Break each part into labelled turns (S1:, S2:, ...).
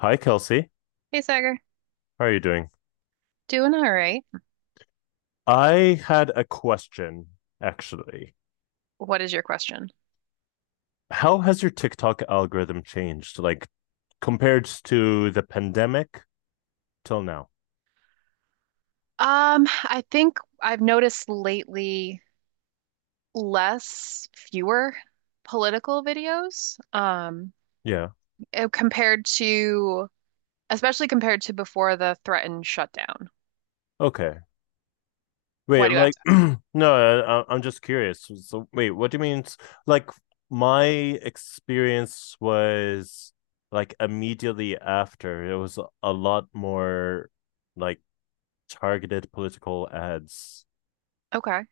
S1: Hi, Kelsey.
S2: Hey, Sagar.
S1: How are you doing?
S2: Doing all right.
S1: I had a question, actually.
S2: What is your question?
S1: How has your TikTok algorithm changed, like compared to the pandemic till now?
S2: I think I've noticed lately fewer political videos,
S1: Yeah.
S2: eh, compared to, especially compared to before the threatened shutdown.
S1: Okay. Wait,
S2: Why do you
S1: like,
S2: ask?
S1: no, am just curious. So, wait, what do you mean? Like, my experience was like immediately after, it was a lot more like targeted political ads
S2: Okay.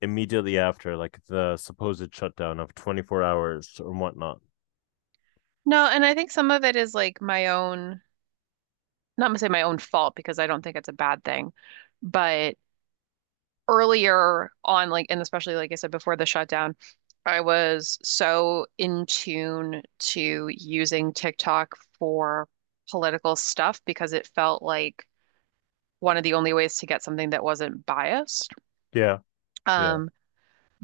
S1: immediately after, like the supposed shutdown of 24 hours or whatnot.
S2: No, and I think some of it is like my own, not gonna say my own fault because I don't think it's a bad thing, but earlier on, like, and especially like I said before the shutdown, I was so in tune to using TikTok for political stuff because it felt like one of the only ways to get something that wasn't biased.
S1: Yeah, yeah.
S2: Um,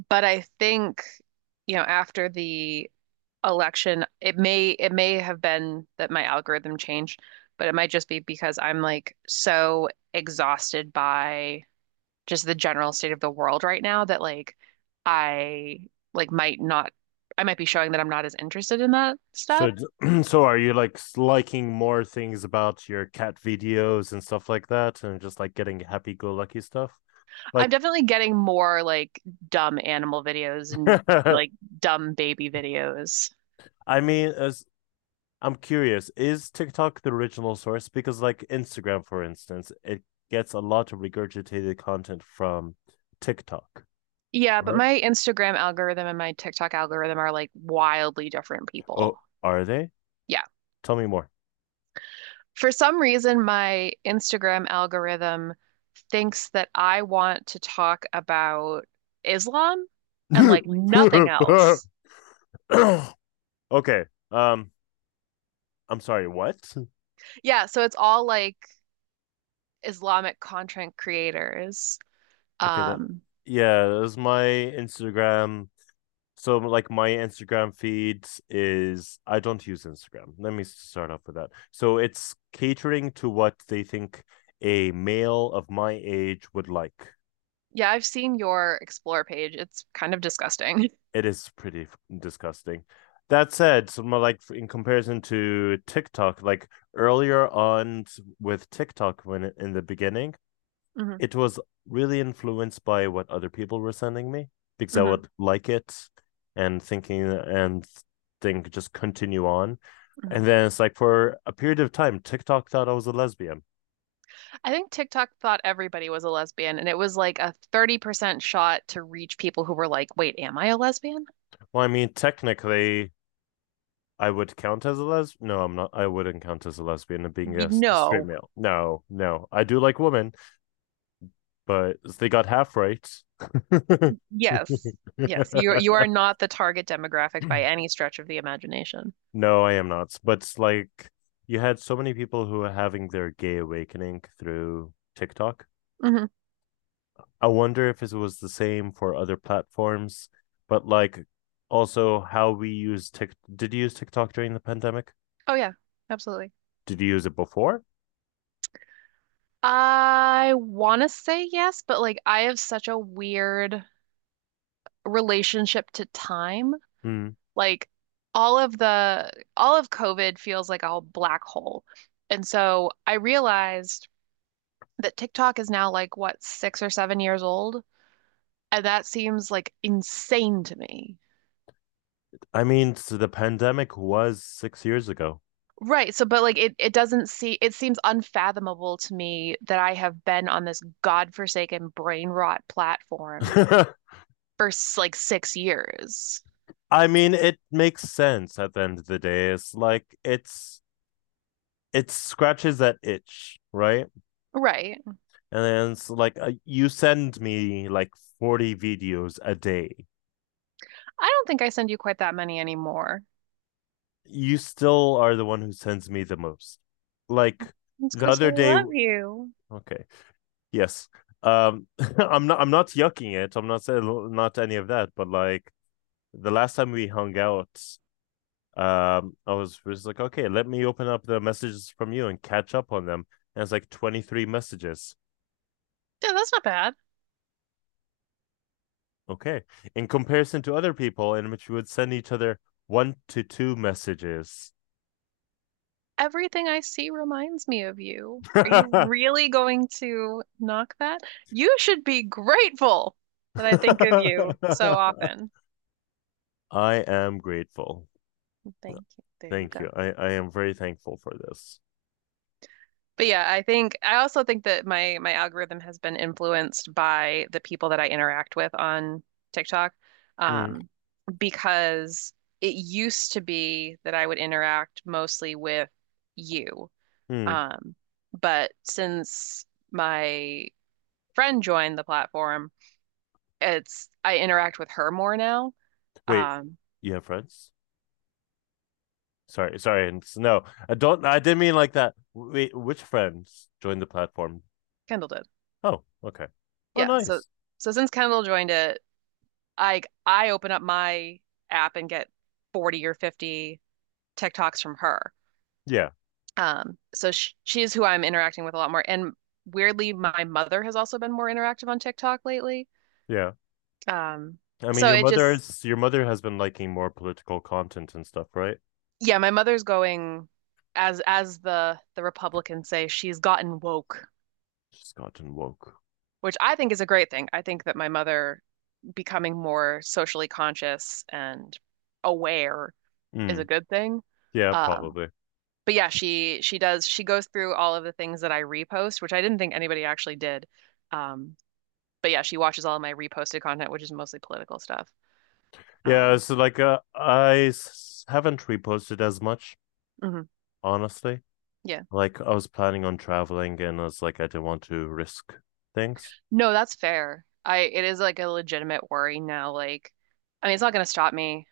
S2: but I think, you know, after the election, it may have been that my algorithm changed, but it might just be because I'm like so exhausted by just the general state of the world right now that I like might not I might be showing that I'm not as interested in that stuff.
S1: So, so are you like liking more things about your cat videos and stuff like that, and just like getting happy-go-lucky stuff?
S2: I'm
S1: Like,
S2: definitely getting more like dumb animal videos and
S1: I
S2: like dumb baby videos.
S1: mean, as I'm curious, is TikTok the original source? Because like Instagram, for instance, it gets a lot of regurgitated content from TikTok,
S2: Yeah, but
S1: right?
S2: my Instagram algorithm and my TikTok algorithm are like wildly different people.
S1: Oh, are they?
S2: Yeah.
S1: Tell me more.
S2: For some reason, my Instagram algorithm thinks that I want to talk about Islam and like nothing else.
S1: Okay. Um, I'm sorry, what?
S2: Yeah, so it's all like Islamic content creators.
S1: Okay, that
S2: Um,
S1: Yeah, that was my Instagram. So like my Instagram feeds is I don't use Instagram. Let me start off with that. So it's catering to what they think a male of my age would like.
S2: yeah, I've seen your explore page. It's kind of disgusting.
S1: It is pretty disgusting. That said, so like in comparison to TikTok, like earlier on with TikTok when in the beginning,
S2: hmm
S1: it was really influenced by what other people were sending me because I
S2: hmm
S1: would like it and thinking and think just continue on.
S2: hmm
S1: And then it's like for a period of time, TikTok thought I was a lesbian.
S2: I think TikTok thought everybody was a lesbian, and it was like a 30% shot to reach people who were like, "Wait, am I a lesbian?"
S1: Well, I mean, technically, I would count as a lesbian. No, I'm not. I wouldn't count as a lesbian and being a
S2: Y-
S1: straight
S2: No.
S1: male. No, no. I do like women, but they got half right.
S2: Yes. Yes. You are not the target demographic by any stretch of the imagination.
S1: No, I am not. But like you had so many people who are having their gay awakening through TikTok.
S2: hmm
S1: I wonder if it was the same for other platforms, but like also how we use Tik. Did you use TikTok during the pandemic?
S2: Oh yeah, absolutely.
S1: Did you use it before?
S2: I want to say yes, but like I have such a weird relationship to time.
S1: Mm.
S2: Like all of the all of COVID feels like a black hole. And so I realized that TikTok is now like what, 6 or 7 years old? And that seems like insane to me.
S1: I mean, so the pandemic was 6 years ago.
S2: Right. So, but it doesn't it seems unfathomable to me that I have been on this godforsaken brain rot platform
S1: I
S2: for like 6 years.
S1: mean, it makes sense at the end of the day. It's like it scratches that itch, right?
S2: Right.
S1: And then it's like you send me like 40 videos a day.
S2: I don't think I send you quite that many anymore.
S1: You still are the one who sends me the most, like,
S2: It's
S1: the
S2: because I
S1: other day,
S2: love you.
S1: okay, yes, um I'm not yucking it. I'm not saying not any of that, but like the last time we hung out, I was just like, okay, let me open up the messages from you and catch up on them, and it's like 23 messages.
S2: Yeah, that's not bad.
S1: Okay, in comparison to other people in which we would send each other one to two messages.
S2: Everything I see reminds me of you. Are you
S1: I
S2: really going to knock that? You should be grateful that I think of you so often.
S1: am grateful.
S2: Thank you. There you
S1: Thank
S2: go.
S1: you. I am very thankful for this.
S2: But yeah, I think I also think that my algorithm has been influenced by the people that I interact with on TikTok,
S1: Mm,
S2: um, because it used to be that I would interact mostly with you.
S1: mm.
S2: Um, but since my friend joined the platform, it's I interact with her more now.
S1: Wait,
S2: Um,
S1: you have friends? Sorry, sorry. No, I don't. I didn't mean like that. Wait, which friends joined the platform?
S2: Kendall did.
S1: Oh, okay. Oh,
S2: Yeah. So
S1: nice.
S2: so since Kendall joined it, I open up my app and get 40 or 50 TikToks from her.
S1: Yeah,
S2: So she's who I'm interacting with a lot more. And weirdly, my mother has also been more interactive on TikTok lately.
S1: yeah.
S2: Um,
S1: I mean,
S2: so it just,
S1: your mother has been liking more political content and stuff, right?
S2: yeah, my mother's going as the Republicans say, she's gotten woke,
S1: She's gotten woke.
S2: which I think is a great thing. I think that my mother becoming more socially conscious and aware is a
S1: Mm,
S2: good thing.
S1: yeah,
S2: Um,
S1: probably.
S2: but yeah, she goes through all of the things that I repost, which I didn't think anybody actually did. Um, but yeah, she watches all of my reposted content, which is mostly political stuff.
S1: Yeah.
S2: Um,
S1: So like, I haven't reposted as much,
S2: mhm,
S1: honestly.
S2: yeah,
S1: Like I was planning on traveling and I was like I didn't want to risk things.
S2: no, that's fair. I It is like a legitimate worry now. Like, I mean, it's not going to stop me.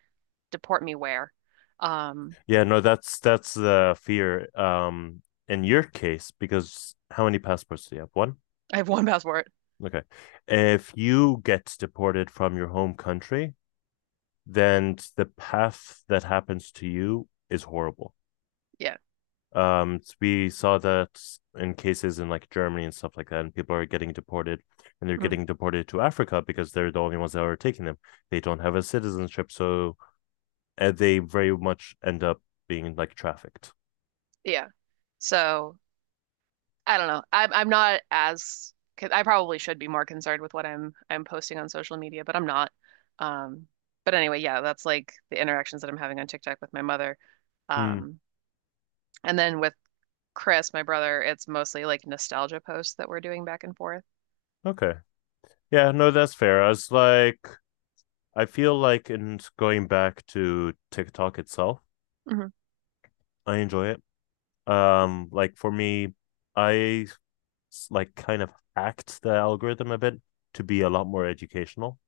S2: Deport me where? Um,
S1: Yeah, no, that's the fear. In your case, because how many passports do you have? One?
S2: I have one passport.
S1: Okay. If you get deported from your home country, then the path that happens to you is horrible.
S2: Yeah,
S1: We saw that in cases in like Germany and stuff like that, and people are getting deported and they're
S2: mhm,
S1: getting deported to Africa because they're the only ones that are taking them. They don't have a citizenship, so and they very much end up being like trafficked.
S2: yeah. So I don't know. I'm not as 'cause I probably should be more concerned with what I'm posting on social media, but I'm not. Um, but anyway, yeah, that's like the interactions that I'm having on TikTok with my mother.
S1: Hmm.
S2: Um, and then with Chris, my brother, it's mostly like nostalgia posts that we're doing back and forth.
S1: Okay. Yeah, no, that's fair. I was like, I feel like in going back to TikTok itself,
S2: hmm
S1: I enjoy it. Like for me, I like kind of hacked the algorithm a bit to be a lot more educational.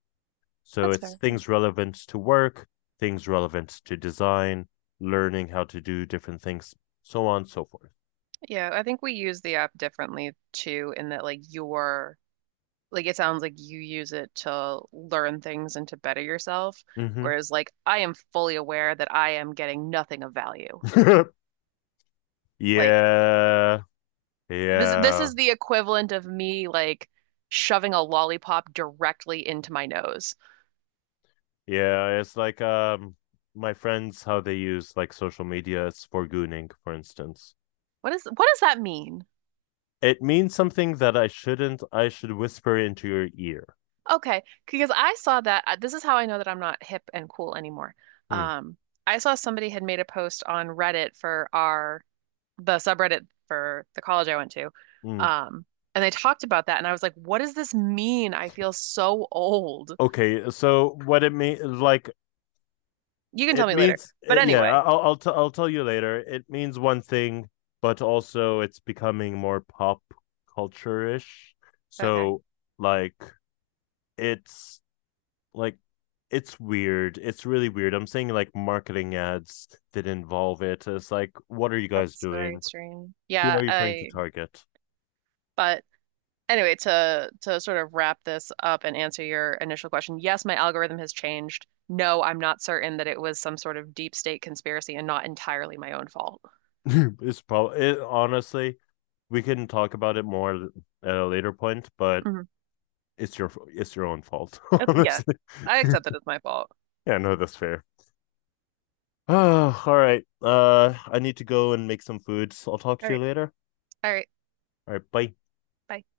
S1: So
S2: That's
S1: it's
S2: fair. Yeah.
S1: things relevant to work, things relevant to design, learning how to do different things, so on and so forth.
S2: Yeah, I think we use the app differently too, in that like you're like it sounds like you use it to learn things and to better yourself, whereas like I am fully aware that I am getting nothing of value.
S1: Mm-hmm.
S2: Like
S1: Yeah.
S2: this
S1: Yeah.
S2: is the equivalent of me like shoving a lollipop directly into my nose.
S1: Yeah, it's like my friends how they use like social media is for gooning, for instance.
S2: What does that mean?
S1: It means something that I shouldn't. I should whisper into your ear.
S2: Okay, because I saw that this is how I know that I'm not hip and cool anymore.
S1: Hmm,
S2: Um, I saw somebody had made a post on Reddit for our the subreddit for the college I went to.
S1: hmm.
S2: Um, and they talked about that and I was like, what does this mean? I feel so old.
S1: Okay, so what it means, like
S2: You can tell
S1: it
S2: me later.
S1: means,
S2: But
S1: yeah.
S2: anyway,
S1: I'll tell you later. It means one thing, but also it's becoming more pop culture ish.
S2: okay.
S1: So like it's like it's weird. It's really weird. I'm seeing like marketing ads that involve it. It's like, what are you guys
S2: That's very
S1: doing?
S2: strange.
S1: Who
S2: Yeah,
S1: are you trying to
S2: I
S1: target?
S2: but Anyway, to sort of wrap this up and answer your initial question, yes, my algorithm has changed. No, I'm not certain that it was some sort of deep state conspiracy and not entirely my own fault.
S1: It's probably it, honestly. We can talk about it more at a later point, but
S2: Mhm.
S1: it's your own fault,
S2: Yeah,
S1: honestly.
S2: I
S1: Yeah,
S2: accept that it's my fault.
S1: no, that's fair. Oh, all right. I need to go and make some food. So I'll talk
S2: All
S1: to you
S2: right.
S1: later.
S2: All right.
S1: All right, bye.
S2: Bye.